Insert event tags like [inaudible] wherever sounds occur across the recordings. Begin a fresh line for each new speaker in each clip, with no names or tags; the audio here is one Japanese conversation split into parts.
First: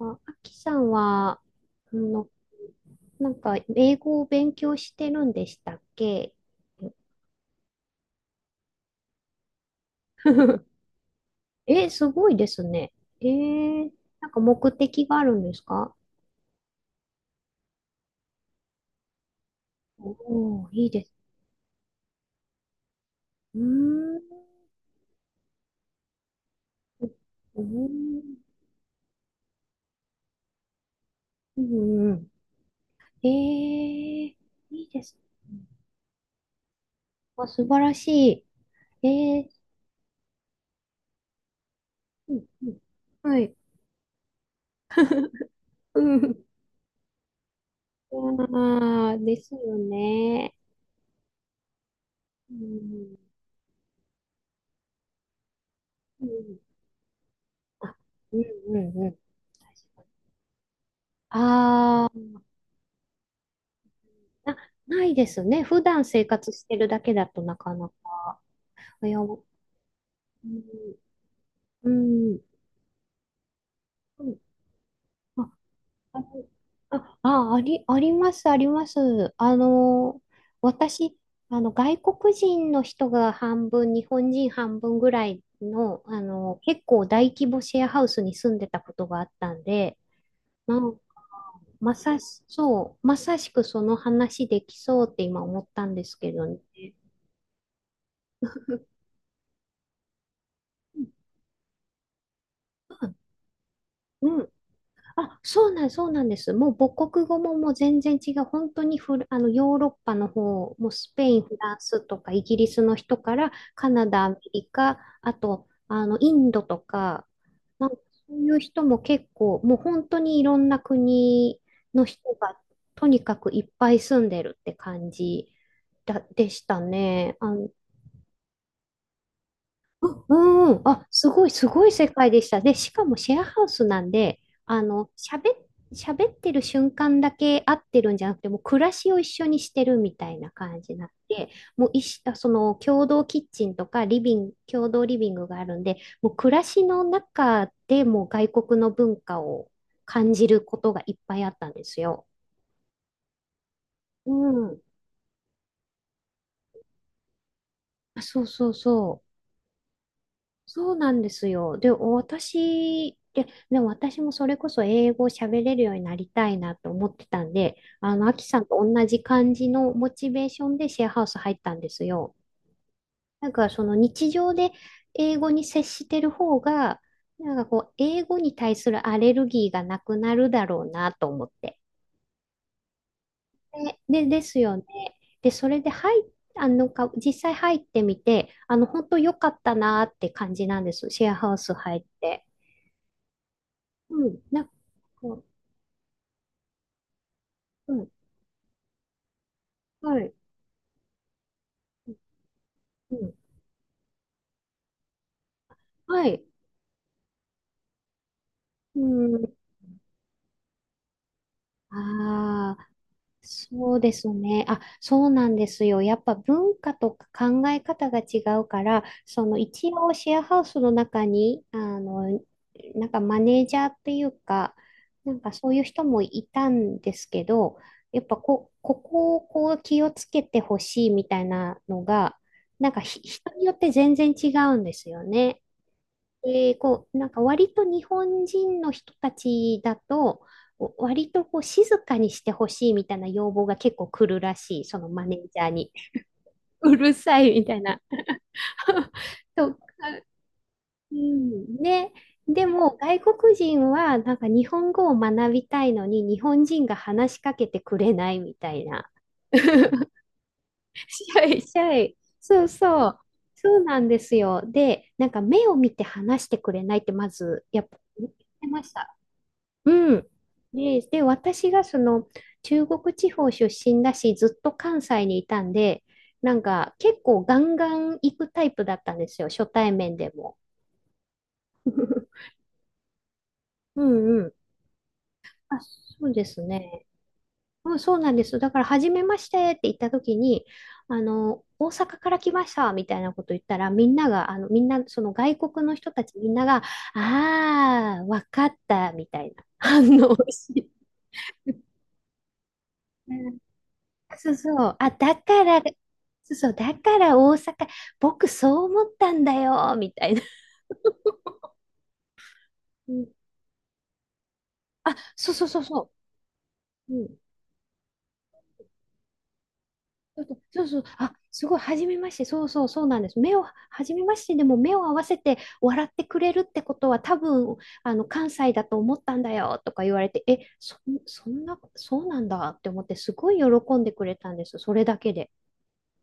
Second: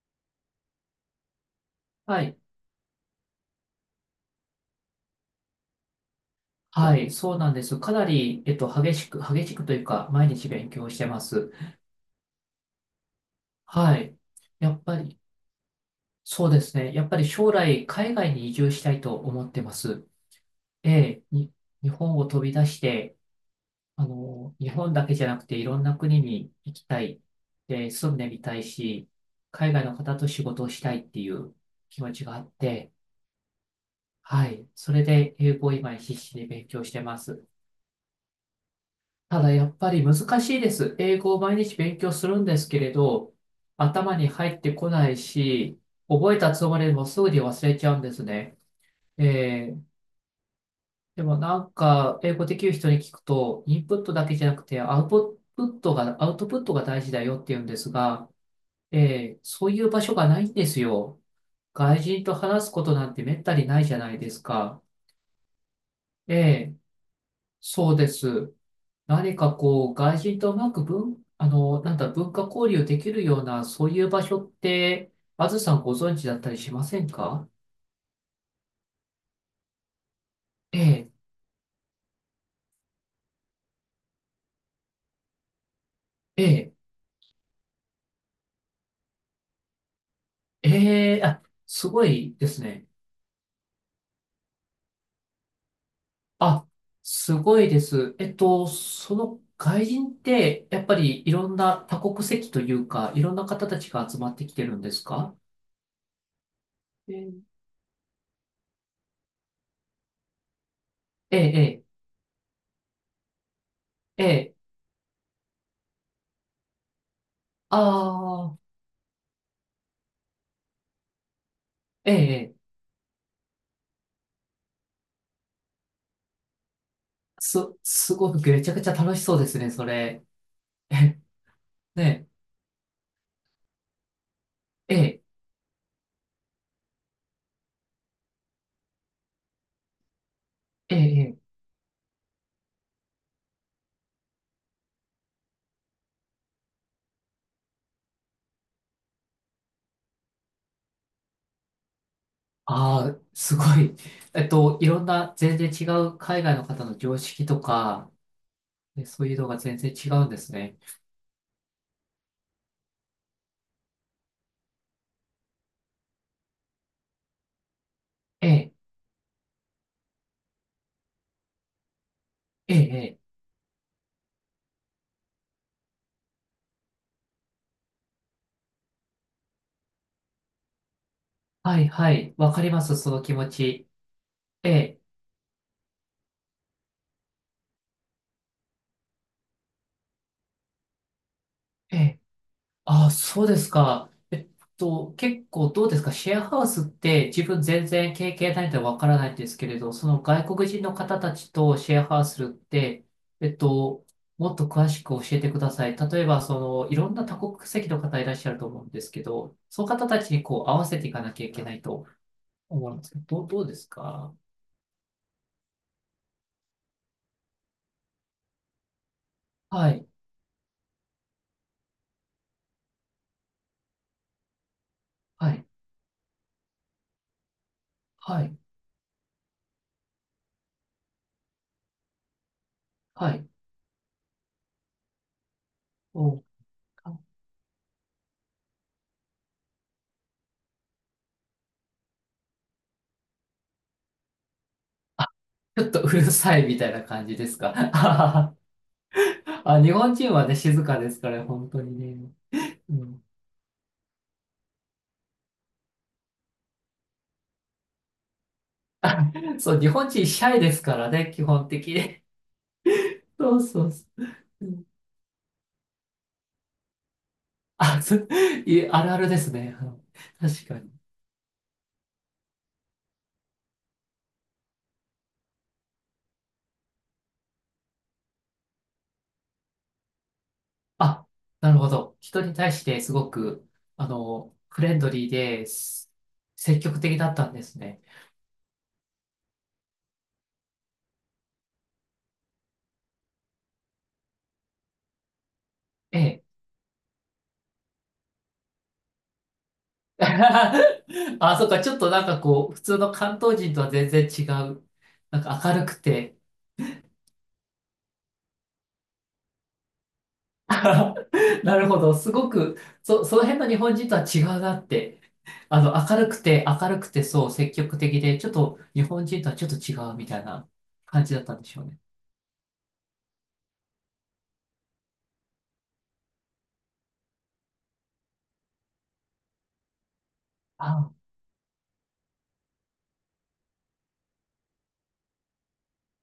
あ、あきさんは、あ
は
の、
い。
なんか、英語を勉強してるんでしたっけ？
はい。そうなんです。かなり、激しく、というか、毎日
[laughs]
勉強してます。
え、すごいですね。えー、
はい。
なんか
や
目
っぱ
的が
り、
あるんですか？
そうですね。やっぱり将来、海外に移住したいと思ってます。
おー、いい
え
です。
え、日本を飛び出して、
うー
あ
ん。う
の、日本だけじゃなくて、いろんな国に行きたい。
ー
で、住んで
ん。
みたいし、海外の方と仕事をしたいっていう
う
気
ん
持
う
ち
ん。
があって、はい。
いい
そ
で
れ
す。
で、英語を今必死で勉強してます。
あ、素晴らしい。
ただやっぱり難しいです。英語を毎日勉強す
う
る
ん
んです
うん。
けれど、
はい。
頭に入ってこないし、
[laughs] う
覚え
ん。
たつもりでもすぐに忘れちゃうんですね。
ああ、です
え
よ
ー
ね。
でもなんか、英語
う
できる人に聞
ん。
くと、インプットだけじゃなくて、
う
アウト
ん
プットが大事だよって言うんです
あ
が、
うんうんうん。
そういう場所がないんですよ。外
あ
人と
あ、
話すことなんてめったにないじゃないです
な、
か。
ないですね。普段生
え
活して
え、
るだけだとなかな
そうで
か。
す。
いや、う
何
ん、
かこう、外人とうまく文、あの、
う
なんだ、文
ん、
化交流できるような、そういう場
うん
所って、あ
あ、
ずさんご存
あ
知だっ
の
たりしません
あ、
か？
ああり、あります、あります。
ええ、
私、外国人の人が半分、日本人半分ぐらいの、
ええ、
結構大規模シェアハウスに住んでたことがあったんで、な
ええ、あ、す
ま
ご
さ
い
し、
ですね。
そう、まさしくその話できそうって今思ったんですけどね。
あ、すごいです。えっと、その外人って、やっぱ
う
りいろんな多国籍というか、い
ん。
ろんな方たちが集まっ
う
て
ん
きてるんですか？
あ、そうなん、そうなんです。もう母国語ももう全然違う。本当にフラ、あの、ヨーロッパの方、もうスペ
え
イン、
え、
フラン
え
スとかイギリスの人から、カナ
え、
ダ、
え
アメ
え、
リカ、あと、インドとか、なんかそうい
あ
う
あ、
人も結構、もう本当にいろんな国の
え
人
え、
が、とにかくいっぱい住んでるって感じでしたね。
す、すごくめちゃくちゃ楽しそうですね、それ。
うん、あ、
え、
すごい、すごい世
ね
界でした。で、しかもシェアハウスなんで、あ
え、
の、
ええ、
喋っ、喋ってる瞬間だけ会ってるんじゃなくて、もう暮らしを一緒にしてるみたいな感じ
え
になっ
え、
て
ええ、
もういし、あその共同キッチンとかリビング、共同リビングがあるんで、もう暮らしの中でもう外国の文化を感じることがいっぱいあったんですよ。
ああ、すごい。
う
[laughs] えっと、
ん。
いろんな全然違う海外の方の常識とか、
あそうそう
え
そ
そう
う。
いうのが全然違うんですね。
そうなんですよ。で、私、でも私もそれこそ英語を喋れるようになりたいなと思ってたんで、アキ
え
さん
え、
と同じ感じのモチベーションでシェアハウス入ったんですよ。
ええ、ええ、
なんかその日常で英語に接してる方が、なんかこう、英語に対するアレルギーがなくなるだろうなと思って。
はい、はい。わかります、その気持ち。
です
え
よね。
え、
で、それで入っあのか、実際入ってみて、本当良かったなって感じなんです。シェアハウス
え
入っ
え。
て。
あ、そうですか。
うん、
えっ
なんか、
と、
う
結構どうですか？シェアハウスって自分全
ん、
然経験ないのでわからないんですけれど、そ
は
の
い、
外国人の方たちとシェアハウスするって、
うん、
えっと、もっと詳しく教えてください。例
は
えば、
い、
その、いろんな多国籍の方いらっしゃると思うん
う
ですけ
ん、
ど、その方たちにこう合わせていかなきゃいけないと
ああ、
思うんですけど、どうです
そうです
か？
ね。あ、そうなんですよ。やっぱ文化とか考え方が違うから、その一
はい、
応シェアハウスの中に、なんかマネージャーっていうか、なんか
はい、
そういう人もいたんですけど、やっぱ
はい、
こ、ここをこう気をつけてほしいみたいなのが、なんかひ
はい。
人によって全然違うんですよね。
お、
で、こう、なんか割と日本人の人たちだと、割とこう静かにしてほしいみたいな要望が結構来るらしい、その
あ、
マネージャー
ちょっ
に。
とうるさいみ
[laughs]
たい
う
な
る
感じ
さ
で
い
す
み
か？
たい
は
な。
は [laughs]
[laughs] と、
あ、日本人はね、静かで
う
すから、本
ん、
当に
ね。
ね。
で
う
も外
ん。
国人はなんか日本語を学びたいのに日本人が話しかけてくれないみたいな。
あ、そう、日本
[laughs] シ
人シャイですからね、基
ャイ
本
シ
的
ャイ。
に。
そうそう。
[laughs] そう
そう
そう
な
そ
んで
う。
すよ。
うん、
で、なんか目を見て話してくれないってまずやっぱ
あ、そ
言
う、
ってま
い
し
ある
た。
あるですね。あの
うん。
確かに。
私がその中国地方出身だし、ずっと関西にいたんで、なんか結構ガンガン行くタイプだったんですよ、初対面でも。
あ、なるほど。人に対してすごく、
う
あ
んうん。
の、フレンドリーで
あ、
す、
そうです
積極
ね。
的だったんです
うん、
ね。
そうなんです。だから、初めましてって言った時に、大阪から来ましたみたいなこと言ったら、みんなが、みんな、その外国の人
え
たち
え。
みんなが、ああ、わかったみたいな反応をし [laughs] て。
[laughs] あ、そっか、ちょっとなんかこう、普通の関東人とは全然違
そうそ
う。
う。あ、だ
なんか
から、
明る
そ
くて、
うそう。だから大阪、僕そう思ったんだよ、みたいな。
[laughs] なるほど。すごく、
うん
その辺の日本人とは違うなっ
あ、
て。
そうそうそ
あ
う
の、
そ
明るく
う。う
て、
ん。
そう、積極的で、ちょっと日本人とはちょっと違うみた
そ
い
うそう
な
そうそう。
感
あ、
じだったん
す
で
ご
し
い、
ょう
は
ね。
じめまして。そうそう、そうなんです。目を、はじめまして。でも目を合わせて笑ってくれるってことは多分、関西だと思ったんだよ、とか言われて、え、
あ、
そんな、そうなんだって思って、すごい喜んでくれたんです。それだけで。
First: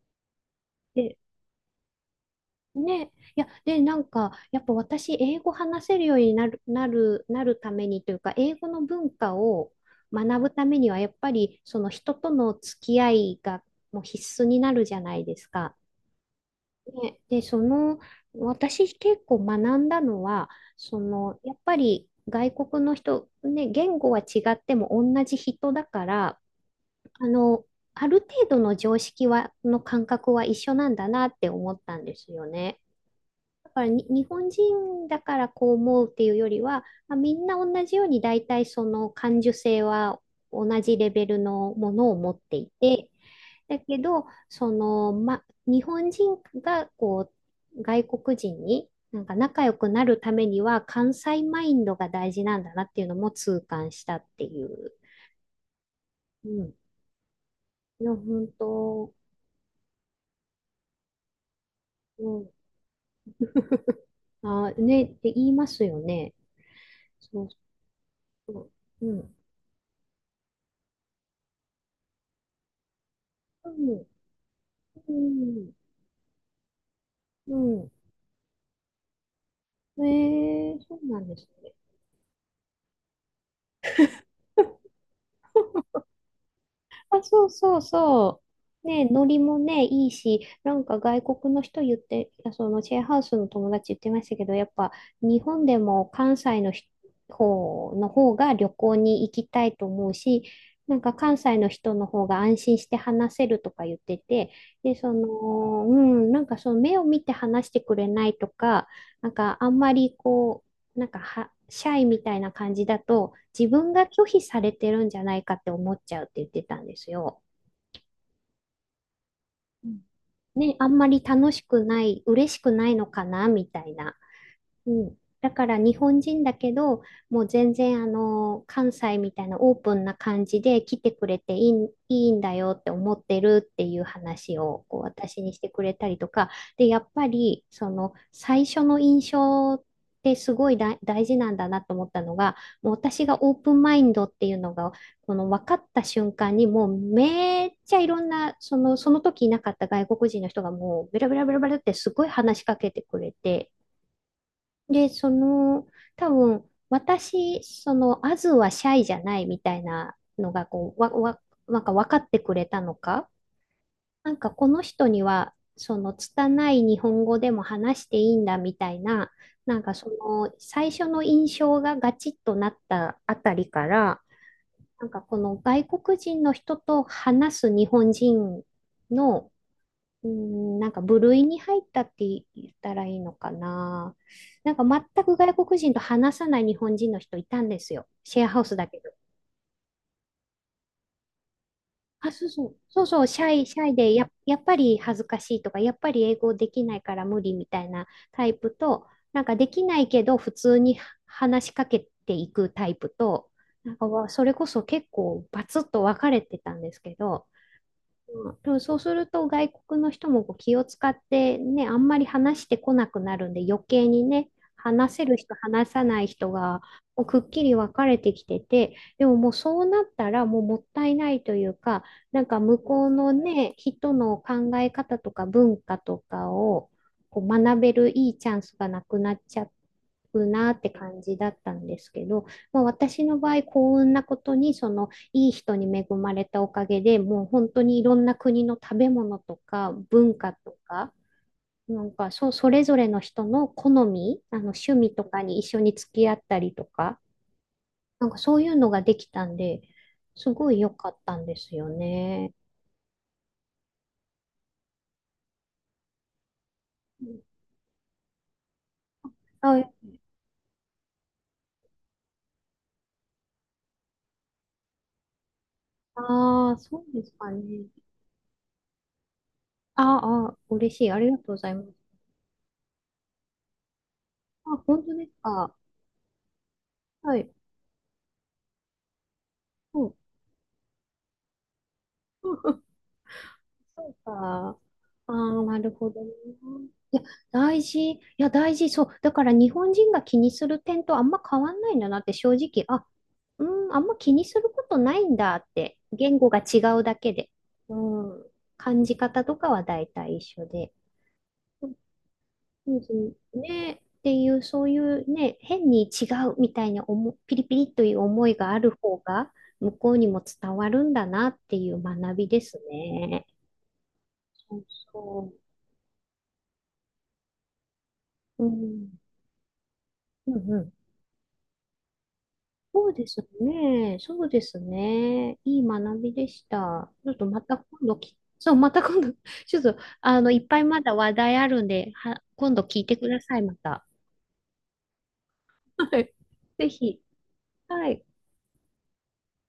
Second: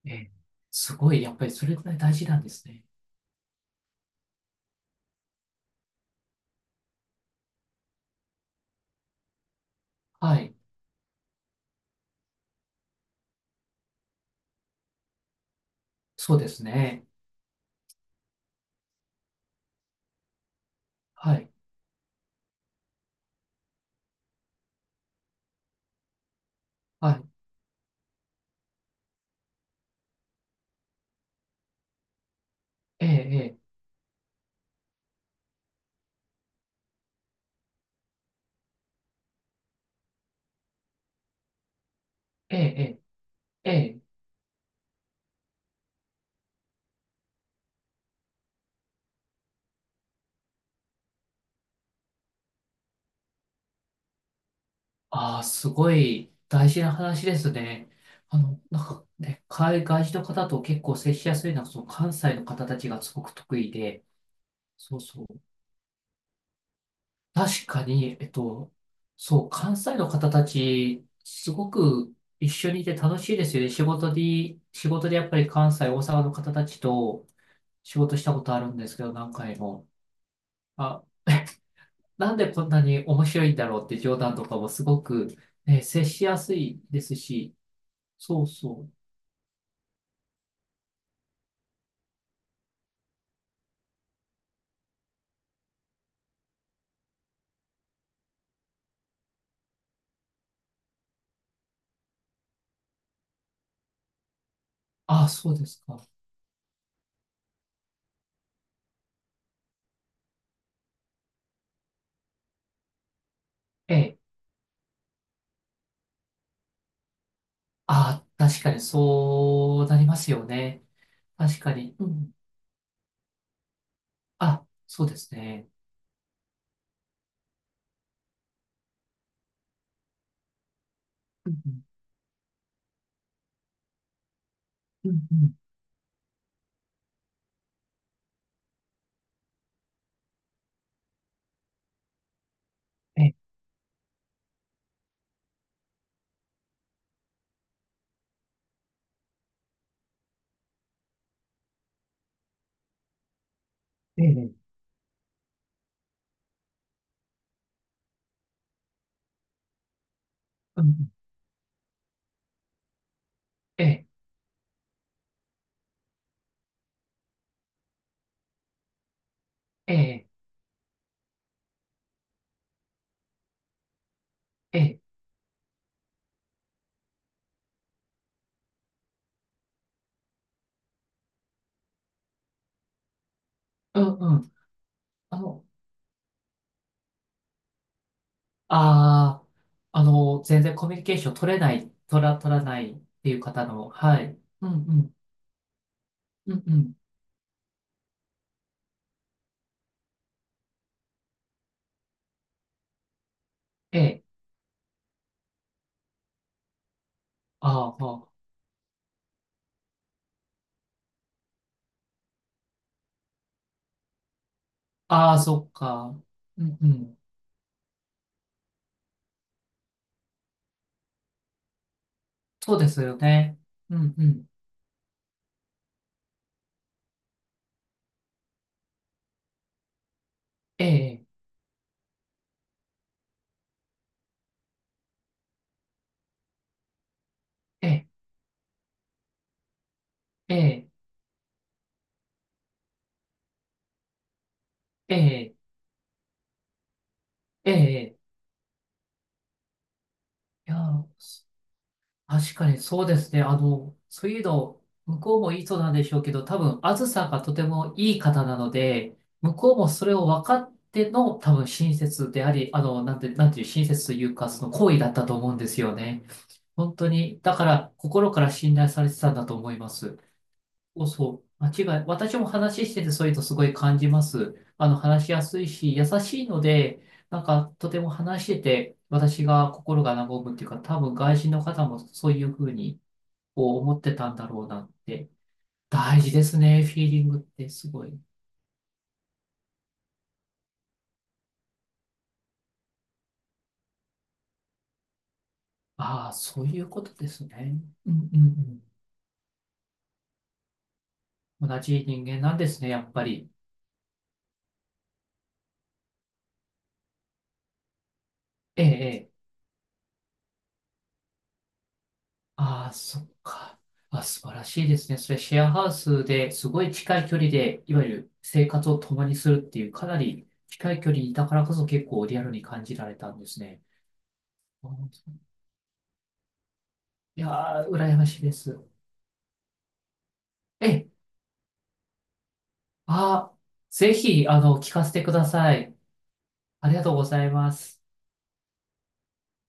ええ、すご
で
い、やっぱりそれくらい大事なんですね。
ね、いや、で、なんか、やっぱ私、英語話せるようになるためにというか、英語の文化を
は
学ぶ
い。
ためには、やっぱり、その人との付き合いがもう必須になるじゃないですか。
そうですね。
ね、で、その、私結構学んだのは、そ
は
の、
い。
やっぱり外国の人、ね、言語は違っても同じ人だから、
は
あ
い。
の、ある程度の常識は、の感覚は一緒なんだなって思ったんですよね。
ええ、
だからに日本人だからこう思うっていうよりは、まあ、みんな同じように大体その感受性は同じレベルのものを持って
え
い
え、
て、
ええ、ええ。
だけ
ええ、
ど、その、ま、日本人がこう外国人になんか仲良くなるためには関西マインドが大事なんだなっていうのも痛感したっていう。
ああ、すごい
う
大
ん。
事な話ですね。
いや、
あ
本
の、なんか
当、
ね、海外人の方と結構接しやすいのは、その関
う
西の
ん。
方たちがすごく得意で、
あ、
そう
ね、っ
そう。
て言いますよね。そう
確かに、えっ
そ
と、
う。うん。
そう、関西の方たち、すごく一緒にいて楽しいですよ
う
ね。
ん。
仕事
う
でやっぱり
ん。
関西、大阪の方たちと
うん。
仕事したことあるんですけど、何回も。
ええ、そ
あ、
うなんですね。
なんでこんなに面白いんだろうって冗談とかもす
[laughs]
ごく、ね、接しやすいです
あ、そう
し、
そうそ
そうそ
う。
う。
ね、ノリもね、いいし、なんか外国の人言って、そのシェアハウスの友達言ってましたけど、やっぱ日本でも関西の人方の方が旅行に行きたいと思うし、なんか関西の人の方が安心して話せるとか言ってて、で、そ
あ、そうです
の、う
か。
ん、なんかその目を見て話してくれないとか、なんかあんまりこう、なんかは、シャイみたいな感じだと、自分
え
が
え。
拒否されてるんじゃないかって思っちゃうって言ってたんですよ。
あ、確かにそ
う
うな
ん
りますよ
ね、
ね。
あんまり楽
確
し
か
く
に。
な
う
い、
ん。
嬉しくないのかなみたいな。
あ、
う
そうで
ん、
す
だか
ね。
ら日本人だけど、もう全然あの関西みたいなオープンな感じで来てくれ
う
て
んうん
いいんだよって思ってるっていう話をこう
うんう
私に
ん。
してくれたりとか、で、やっぱりその最初の印象ってすごい大事なんだなと思ったのが、もう
え
私
え、
がオープンマインドっていうのがこの分かった瞬間にもうめっちゃいろんなその時いなかった外国人の人がもうベラベラベラベラってすごい話しかけてくれて。
ええ、
で、その、多分、私、その、アズはシャイじゃないみたいなのが、
う
こう、
ん、
なんか分かってくれたのか、
ええ、
なんかこの人には、その、拙い日本語でも話していいんだみたいな、なん
え
かそ
え、
の、最初の印象がガチッとなったあたりから、
ええ、
なんかこの外国人の人と話す日本人のうん、なんか部類に入ったって言ったらいいのか
うん、
な。
うん。
なんか全く
あ
外
の、
国人と話さない日本人の人いたんですよ。シェアハウスだけど。
ああ、あの、全然コミュニケーション取れない、
あ、そう
取ら
そう。
ないっ
そうそう、
ていう方
シャ
の、
イで
はい。
やっ
うん、
ぱ
う
り
ん、
恥ずかしいとか、やっぱり英語
うん、
で
う
きな
ん。
いから無理みたいなタイプと、なんかできないけど普通に話しかけていくタイプと、なん
え
か
え、
わそれこそ結構バツッと分かれてたんですけど、
あーま
うんでもそうすると外国の人もこう気を使ってね、あんまり話してこなくなるんで余計にね、話
あ、あ
せ
あ、あ
る
あ
人、
そっ
話さ
か。
ない人
うん、
が
うん。
こうくっきり分かれてきてて、でももうそうなったらもうもったいないというか、なんか
そ
向
うです
こう
よ
の
ね。
ね、
う
人
ん、う
の
ん。
考え方とか文化とかをこう学べるいいチャンスがなくなっちゃうなっ
え
て感
え、
じだったんですけど、まあ、私の場合幸運なことにそのいい人に恵まれたおかげで、もう本当
え
にい
え、
ろんな国の食べ物とか文化
え
と
え、
か、なんかそれぞれの人の好み、趣味
え
とか
え、
に一緒に付き合ったりとか、
ええ。
なんかそういうのができたんで、すご
いや
い良
ー、
かったんですよね。
確かにそうですね。あの、そういうの、向こうもいい人なんでしょうけど、多分、あずさがとてもいい方なので、向こうも
あ、
それを分かっての、多分、親切であり、なんていう、親切というか、その行為だったと思うんですよね。
ああ、
本
そ
当
うです
に、
か
だか
ね。
ら、心から信頼されてたんだと思いま
あ
す。
ーあー、嬉
そ
し
う
い。あり
そ
がとうご
う、
ざ
間
います。
違い、私も話してて、そういうのすごい感じます。
あ、
あの、
本当で
話
す
しやすい
か。
し、優しいので、
は
なん
い。
か、とても話してて、私が心
うん。
が和むっていうか、多分、外人の方もそういうふう
[laughs]
に、こう思っ
そう
て
か。
たんだろう
あ
なって。
あ、なるほ
大
どね。
事ですね、フィーリングって
大
すご
事。
い。
いや、大事。そう。だから日本人が気にする点とあんま変わんないんだなって正直、あ、うん、あんま気にすることないんだって、
ああ、
言語が
そう
違
いうこ
う
と
だ
で
け
す
で。
ね。
う
うんう
ん。
ん
感じ方とかは大体一緒で。
うん。同じ人間なんですね、
うんう
やっぱり。
んねっていう、そういうね、変に違うみたいなピリピリという思いがあ
ええ、
る
え
方
え。
が、向こうにも伝わるんだなっていう学びです
ああ、そっ
ね。
か。あ、素晴ら
そ
し
う
いですね。それ
そ
シェアハウスですごい近い距離で、いわゆる
う。
生
う
活を
ん。
共にするっていう、かなり
うんうん。
近い距離だからこそ結構リアルに感じら
そう
れ
で
たん
す
ですね。
ね。そうです
あーそう、
ね。いい学びでした。ちょっ
い
とまた
やー、
今度
羨ま
き、
しいで
そう、
す。
また今度、[laughs] ちょっと、いっぱい
え
ま
え、
だ話題あるんで、今度聞いてくだ
あ
さ
あ、
い、また。
ぜひ、あの、聞かせてください。
はい。ぜ
ありがとう
ひ。
ございます。
はい。